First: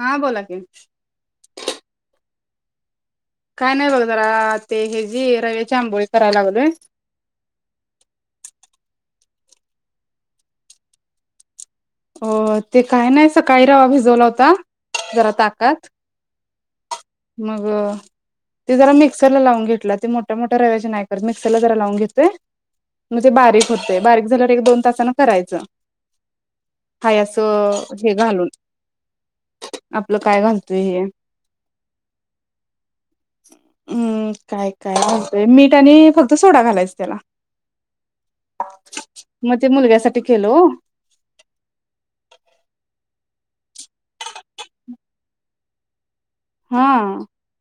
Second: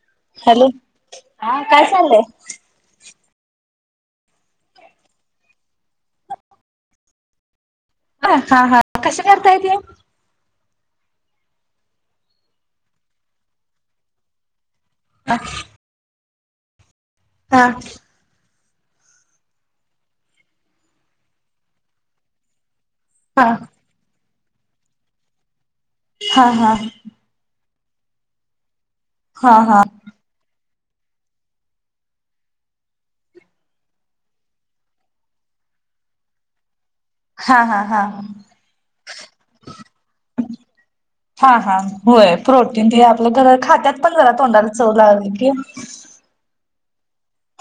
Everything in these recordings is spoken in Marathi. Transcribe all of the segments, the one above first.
हा बोला की हॅलो, हा काय चाललंय? काय नाही बघ जरा, ते हे जी रव्याची आंबोळी कराय लागलोय. ह हा हा कसे करतायत हे. अ ते काय नाही सकाळी रवा भिजवला होता. जरा ताकात. मग हा अह ते जरा मिक्सरला लावून घेतला, ते मोठ्या मोठ्या रव्याचे नाही करत मिक्सरला जरा लावून घेतय. मजे हा बारीक होते बारीक झाल्या एक-दोन तासानं करायच. हा हा हा हाय अस. हे घालून. हा हा आपलं काय घाल ते-हे हम् काय-काय लावतय मीठ आणि फक्त सोडा घालायच चला, हा हा मजे मुलगा साठी केलो. हा हा होय प्रोटीन द्या म्हटल कर खात्यात पण जरा तोंडाला चव लावली कि हा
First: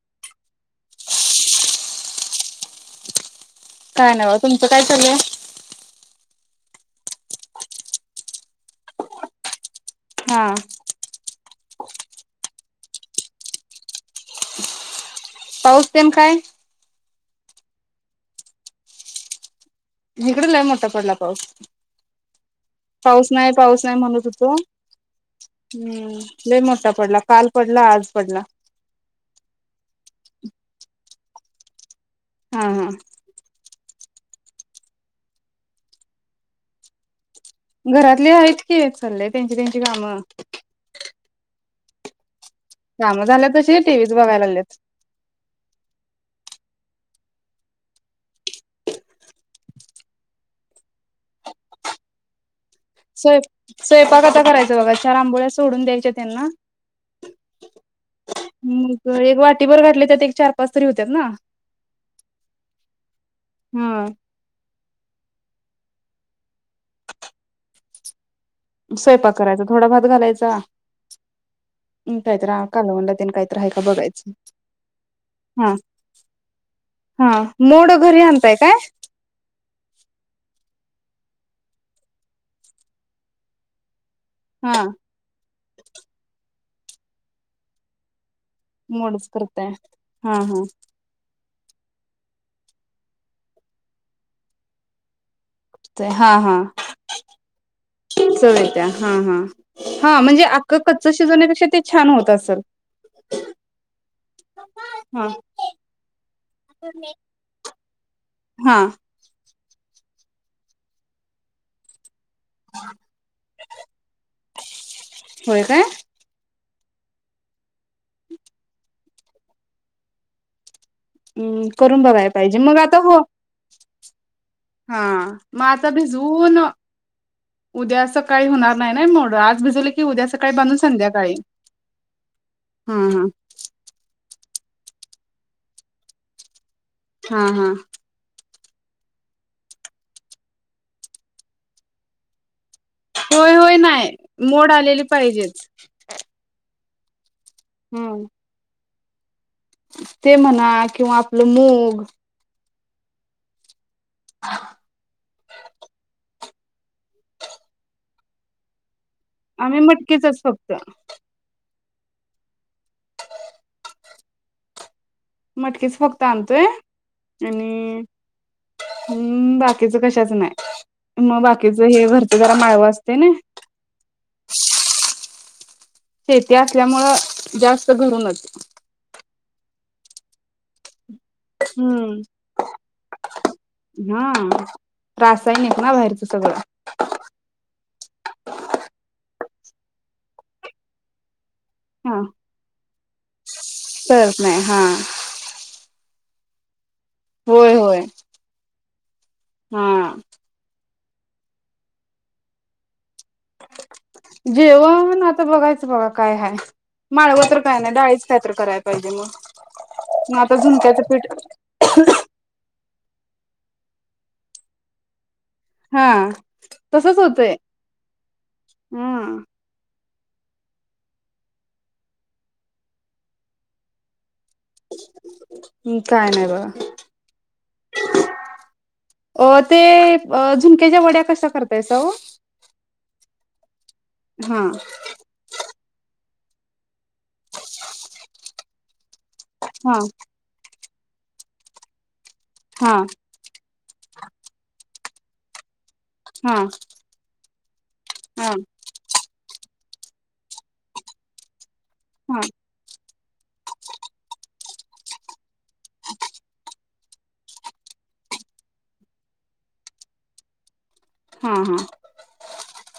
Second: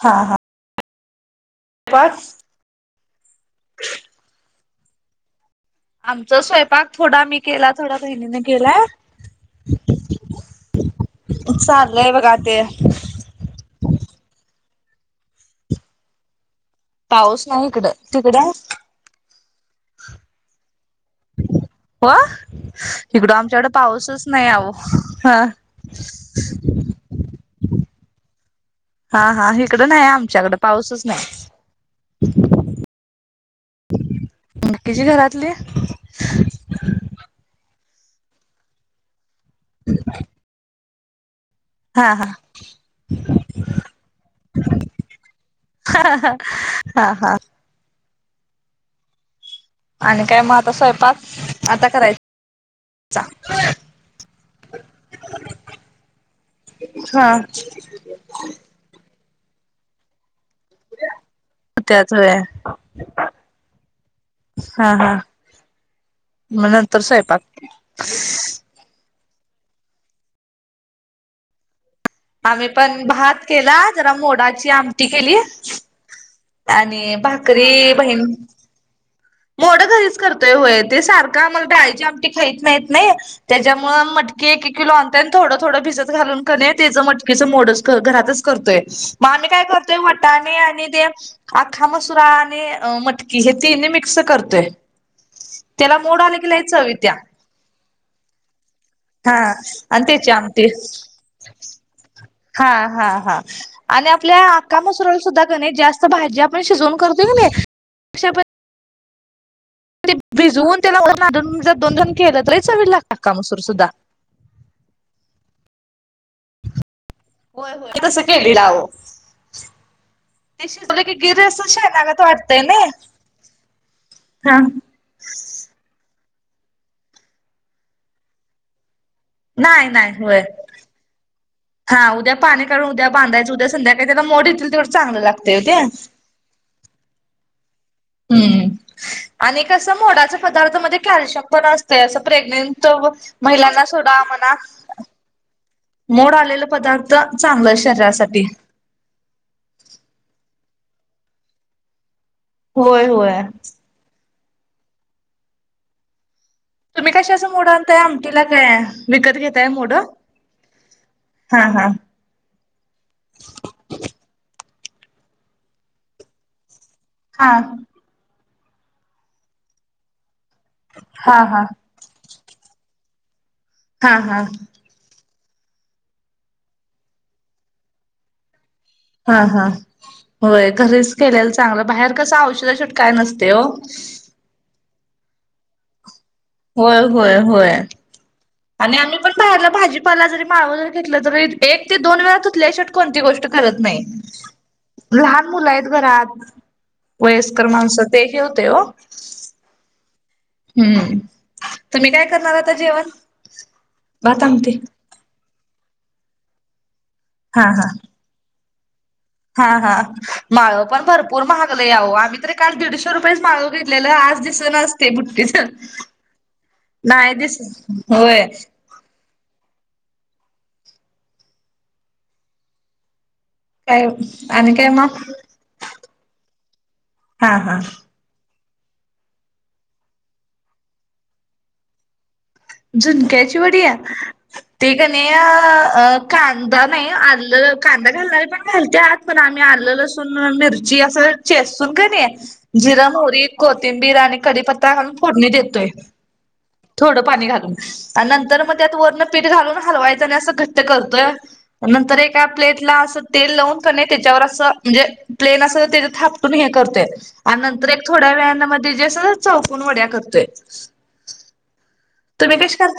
हा हा हाच काय नाय बा तुमचं काय चालय. आमच स्वयपाक थोडा मी केला, थोडा बहिणीने केला हा आ चालंय बघा ते, पाऊस तेम खाय. पाऊस नाही इकडं, तिकड. तिकड-लय मोठ. पडला पाऊस, हो पाऊस इकडं नाही आमच्याकडे पाऊस नाही पाऊसच म्हणत होता, आहो हा हम लय मोठा पडला काल पडला आज. पडला हा-हा इकडं नाही आमच्याकड पाऊसच नाही. ह-ह ह किचि घरातले, [inaudible] घरातले आहेत की इचलेत. त्यांची त्यांची कामं. हा हा. काम झाल्या तशी टी व्च बघायला लागलेत. हा हा. आणि काय मग आता स्वयंपाक आता करायच. स्वय स्वयंपाक आता करायचं बघा चार आंबोळ्या सोडून द्यायच्या त्यांना हा मग एक वाट [inaudible] घातले त्या एक च पसतरी होत्या ना त्याच होय हम. हा हा म नंतर स्वयपाक. स्वयपाक करायचा थोडा भात घालायचा. काहीतरी आम्ही पण कालवणला तेन भात काहीतरी आहे केला, का जरा बघायचं. मोडाची आमटी केली, हा आणि हा मोड भाकरी बहीण घरी आणताय काय मोड घरीच करतोय होय. ते सारखमायची आम खात नाहीत नाही त्याच्यामुळे के एक हा किलो आणतोय थोडं थडं भिजत घालून नाही, त्याचं मटकीचं मोडच घरातच करतोय मोडच मग आम्ही काय करताय. करतोय हा हा वटाणे आणि ते आखा मसुरा आणि मटकी हे तीन. फिक्स करते हा हा, चव त्या हा हा आणि हा त्याची म्हणजे आ आमटी कच्च शिजवण्यापेक्षा ते छान होत अस हा हा हा आणि आपल्या आका मसुराला हा सुद्धा गणेित जास्त भाजी आपण शिजवून करतोय की नाही ह. आणि भिजवून त्याला दोन दोन केलं तरी चचावी लागतकामसूर सुद्धा. होय काय हो हो तस केली लाव हम् करून बघाय पाहिजे मग आता हो हा मग आता भी जून उद्या असं काही होणार नाही ना मोड आज नाही भिजवले की नाही उद्या होय सकाळी बांधून संध्याकाळी हा उद्या पाणी काढून हा उद्या हा बांधायच उद्या संध्याकाळी त्याला मोडेत तेवढं चांगलं लागत होत्या हा हा ह् आणि कं मोडाच पदार्थ मध्ये कॅल्शियम पण असत असं प्रेग्नें होय होय महिलांना नाही सोडा म्हणा मोड आलेली पाहिजेच मोड आलेले पदार्थ तर चांगलं हम्म शरीरासाठी ते म्हणा किंवा आपलं मग होय होय तुम्ही कशा असं मोड आणताय आमटीला काय विकत घेतय आम्ही मोडं मटकीचच फक्त हा हां मटकीच फक्त आणतोय हा आणि हम्म बाकीच कशाच नाही हा मग हा बाकीच हे भर जरा माळवा असते ना हा हा शेती असल्यामुळं जास्त घडूने हा हा होय खरच केलायला चांगलं बाहेर हम्म. कसं औषधा ट काय नसते हो हा रासायनिक ना बाहेर होय होय होय आणि आम्ही पण बाहेरलं भाजीपाला जरी माव जर घेतलं तरी एक ते दोन हा वेळा तुचल्या शेट कोणती गोष्ट करत नाही सरत नाही हा लहान मुलं आहेत घरात वयस्कर होय होय माणसं तेही होते हो हा हम्म तर म्ी काय करणार आता जेवण भात आमटी जेव म्हण आता बघायचं बघा काय हय माळव तर हा काय हा नाही डाळीचही तर करायच हा हा माळ पण पीठ भरपूर महागलं याह आम्ही तरी काल दीड रुपये माळव घेतलेलं आज दिसन नसते बुट्टेस हा तसच होतंय होय हम् काय आणि काय मग काय नाही बघा हा हा अ ते झुणक्याच्या वड्या कसा करतायचा झुणक्याची वडीया हा ते कने या अ कांदा नाही आलं कांदा घालणारी पण घालते आत पण आम्ही आलं हा लसून मिर जी असं चेस्ून काणे हा जिराम हो र कोथिंबीर रा आणि कीपत्ता घाून फोडणी देतोय हा थोडं पाणी खा हा नंतर मग त्या वण पठ लून हलवायचं आणि असं घट्ट करतोय नंतर हा एका प्लेटला असं तेल लावून पणे त्याच्यावर असं म्हणजे प्लेन अस तर ते थापटून हे करते आणि नंतर एक थोड्या व्यायामध्ये जे अस चौकून वड्या करते हा हा.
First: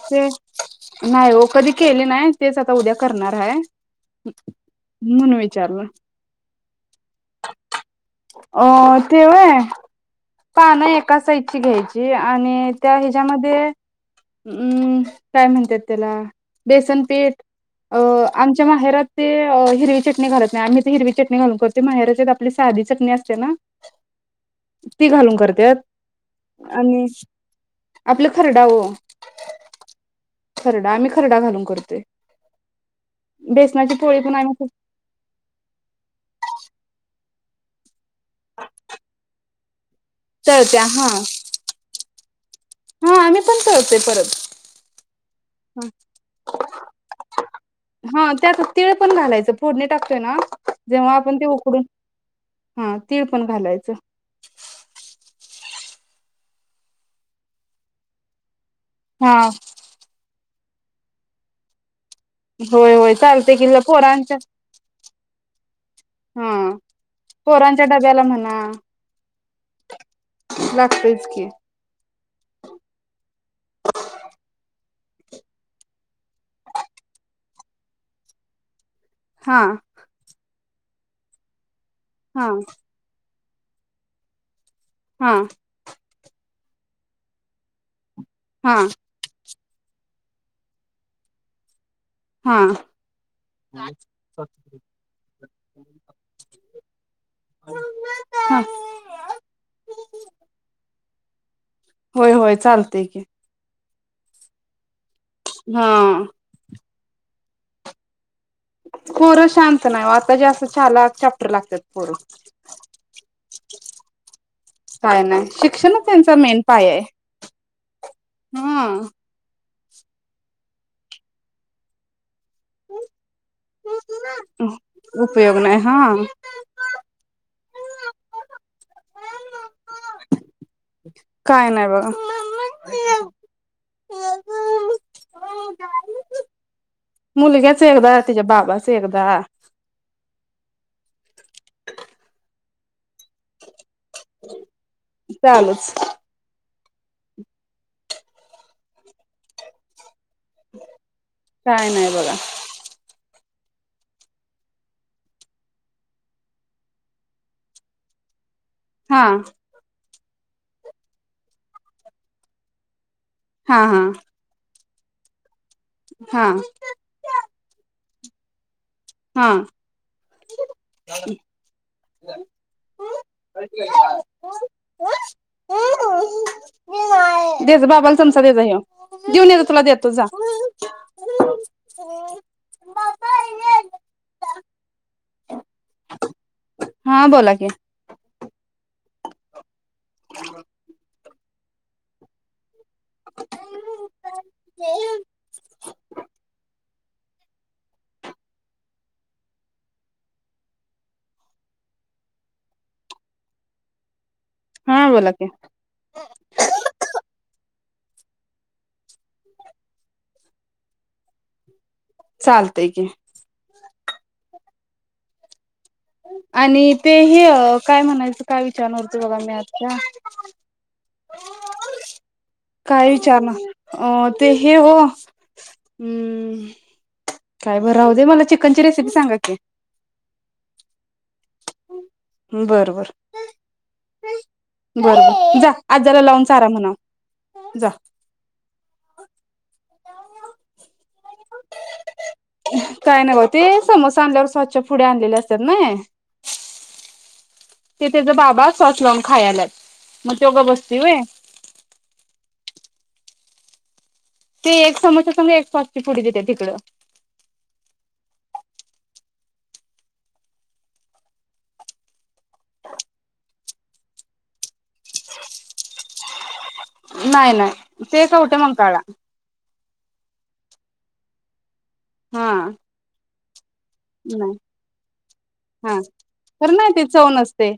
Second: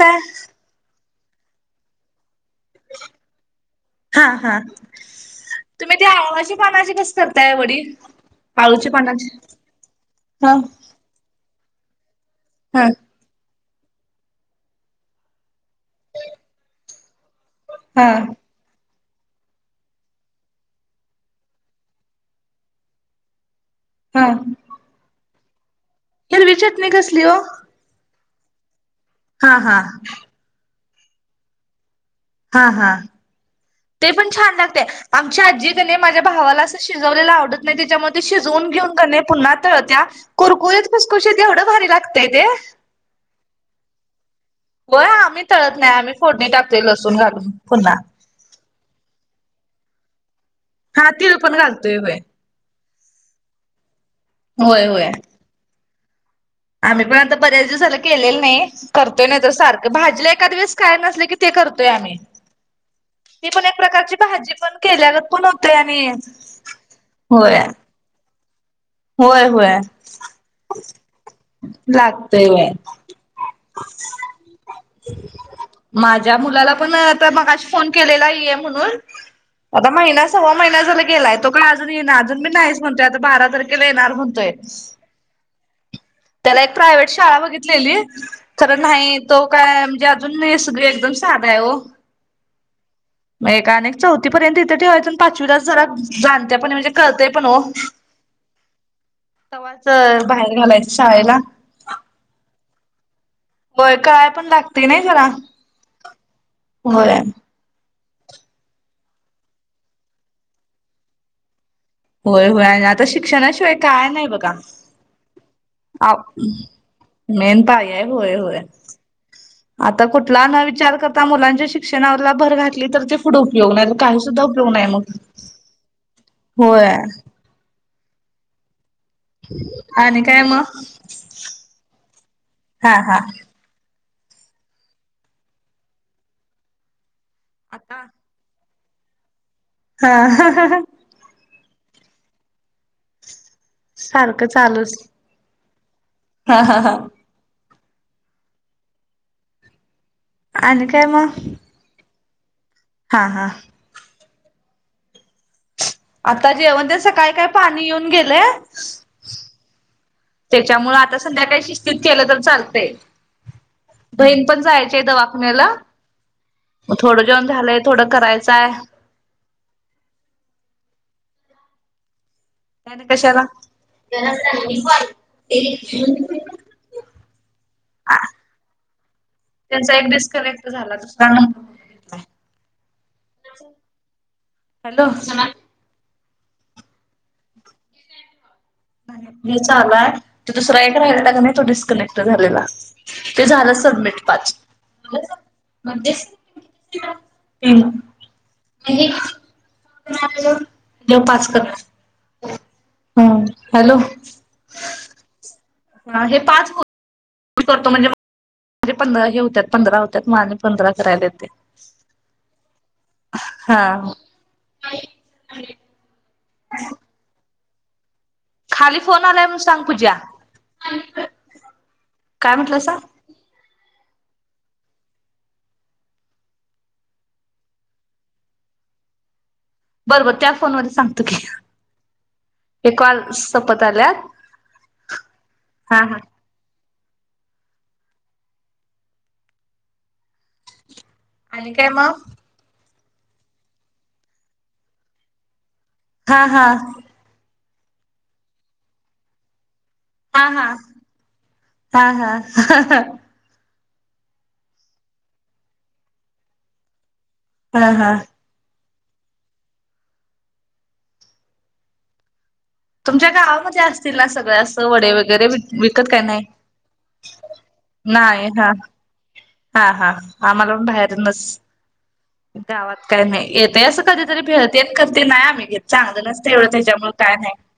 ते नाही हो कधी केले नाही. तेच आता उद्या करणार आहे. हा हा म्हणून विचारलं तुम्ही त्या आ पानाचे कस करताय वडील. अ तेवय हा पान एका साइड कशी घ्यायची. आणि हा त्या हिच्यामध्ये. हम्म काय म्हणतात, त्याला बेसन पीठ. अ हा आमच्या माहेरात. ते हिरवी चटणी घालत नाही, आम्ही ते हिरवी चटणी घालून करते, माहेरच्यात आपली साधी. चटणी असते ना. हा. ती घालून करतात. हिरवी चटणी कसली हो. आपलं खरडावो. खरडा आम्ही खरडा घालून करते. हा हा. ते पण आम्ही छान खूप लागते, आमच्या आजीने माझ्या भावाला असं शिजवलेला आव [unintelligible] त्याच्यामध्ये ते शिजवून घेऊन पुन्हा. तळत्यात. तळत्या कुरकुरत फस हा कुशी एवढं भारी लाग लागतय ते. हा आम्ही पण तळतोय परत हो आम्ही तळत नाही, आम्ही फोडणी टाको लसूण घालून पुन्हा. तिळ पण घालायचं, फोडणे टातोय ना. हा जेव्हा आपण तेल ते पण उकडून घालतोय वय. हा तीळ पण घालायचं. होय होय. आम्ही पण आता बऱ्याच दिवस झाल, केलेलं नाही. करतोय हा नाही तर सारखं, भाजीलं एखादवेळेस काय नसले की ते करतोय आम्ही होय होय ती चालते की, पण एक ल प्रकारची पोरांच्या भाजी पण केल्यागत पण होतंय आणि हा होय. पोरांच्या डब्याला म्हणा होय होय लागतोयच की लागतय होय. माझ्या मुलाला पण आता मगाशी फोन केलेला ये म्हणून हा आता महिना सवा महिना झाला गेलाय तो का येई ना अजूनी हा बी नाहीच म्हणतोय आता बारा तारख ला येणार म्हतोय हा त्याला एक प्राव्हेट शाळा बघितलेली हा खरं नाही तो काय म्हणजे अजून हे सगळे एकदम साधा आहे ओ हा म एकानेक चौथीपर्यंत इथे ठेवायचा पाचवीला जरा जाणत्या पणी म्हणजे कलतंय पण ओ हा तवाच बाहेर घालायचं शाळेला होय होय चालतय की, होय काय पण ला ते नाही जरा हा होय. पोर शांत नाय ओ आता जास्त चालाख चॅप्टर लागतात. पोरं होय होय आणि आता शिक्षणाशिवाय काय नाय बघा काय नाही शिक्षणच आ त्यांचा मेन पाया आहे मेन पाया आहे होय होय. हा आता कुठला न विचार करता मुलांच्या शिक्षणावर ला भर घातली तर ते पुुढे उपयोग नाही तर काही सुद्धा उपयोग नाय मग उपयोग नाही हा होय. आणि काय म काय नाही बघा हा. मुलग्याच आता एकदा त्याच्या बाबास च एकदा हा सारखं चालूच चालूच ह ह ह आणि काय म काय नाही बघा हा हा आता जेवण तेन, सकाळी काय पाणी येऊन गेलेय. हा त्याच्यामुळ आता संध्याकाळी शिस्तीत केलं तर चालतंय. हा हा बहीण पण जाय ते दवाखान्याला. हा मग थोडं जेऊन झालंय. थोडं करायचंय. हा. ते आणि कशाला? [unintelligible] देजा बाबाला चमचा देजा ह्यो. देऊन येजा तुला त्यांचा एक देतो जा. डिस्कनेक्ट झाला दुसरा नंबर हॅलो हा बोला की. हे चालुय ते दुसरां एक राहिलाता त्याने तो डिस्कनेक्ट झालेला. ते झालं सबमिट पाच. [unintelligible] जव पाच कर ह. हॅलो हा बोला की. हा हे पाच हो करतो म्हणजे म्हणे पंधरा हे होत्या पंधरा होत्या म आणि पंधरा करायला येते. चालत हा. [unintelligible] आणि ते ह काय म्हणायचं काय खाली विचारणार होत फोन बघा आलाय मी म्हणून सांग आता. पूजा काय म्हटलं सांग काय विचारणार? अ ते हे हो. काय बर राह दे मला चिकनची रेसिपी सांगा की. बरबर त्या फोनवर सांगतो की. बर हा बर कॉल सपत आल्यात्. बर बर जा हा हा आजाला लावून चारा म्हणाव जा. आणि काय म? काय नाही ब ते समोस आणल्यावर सॉसच्यां पुड्या आणलेल्या असतात. नई. हा हा ते त्याचा बाबा सॉस लावून खायाल्यात. मग हा त्यो गब हा बसतोय व्हय. [inaudible] ते एक समोस्या संग एक सॉसची पुडी देत्यात हीकडं. हा हा. तुमच्या गावामध्ये असतील ना सगळ असं वडे वगैरे विकत काय नाही नाही नाही तेच उठे मग काळा आ मला उड हरनस हा गावात काय नाही ते असं कधीतरी नाही भेळते करते नाही आम्ही घेत हा चांगलं नसतेवढं तर नाही ते त्याच्यामुळेळ चव काय नाही नसते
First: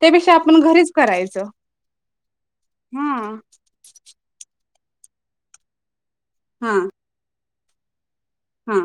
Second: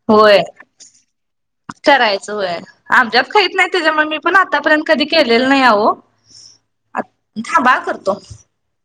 त्यापेक्षा होय आपण घरीच करायचं करायचं होय आमच्याप हा खहीत नाही त्याच्यामुळे मी पण आतापर्यंत कधी केलेल नाइ आओ. हा. थांबा करतो. हा.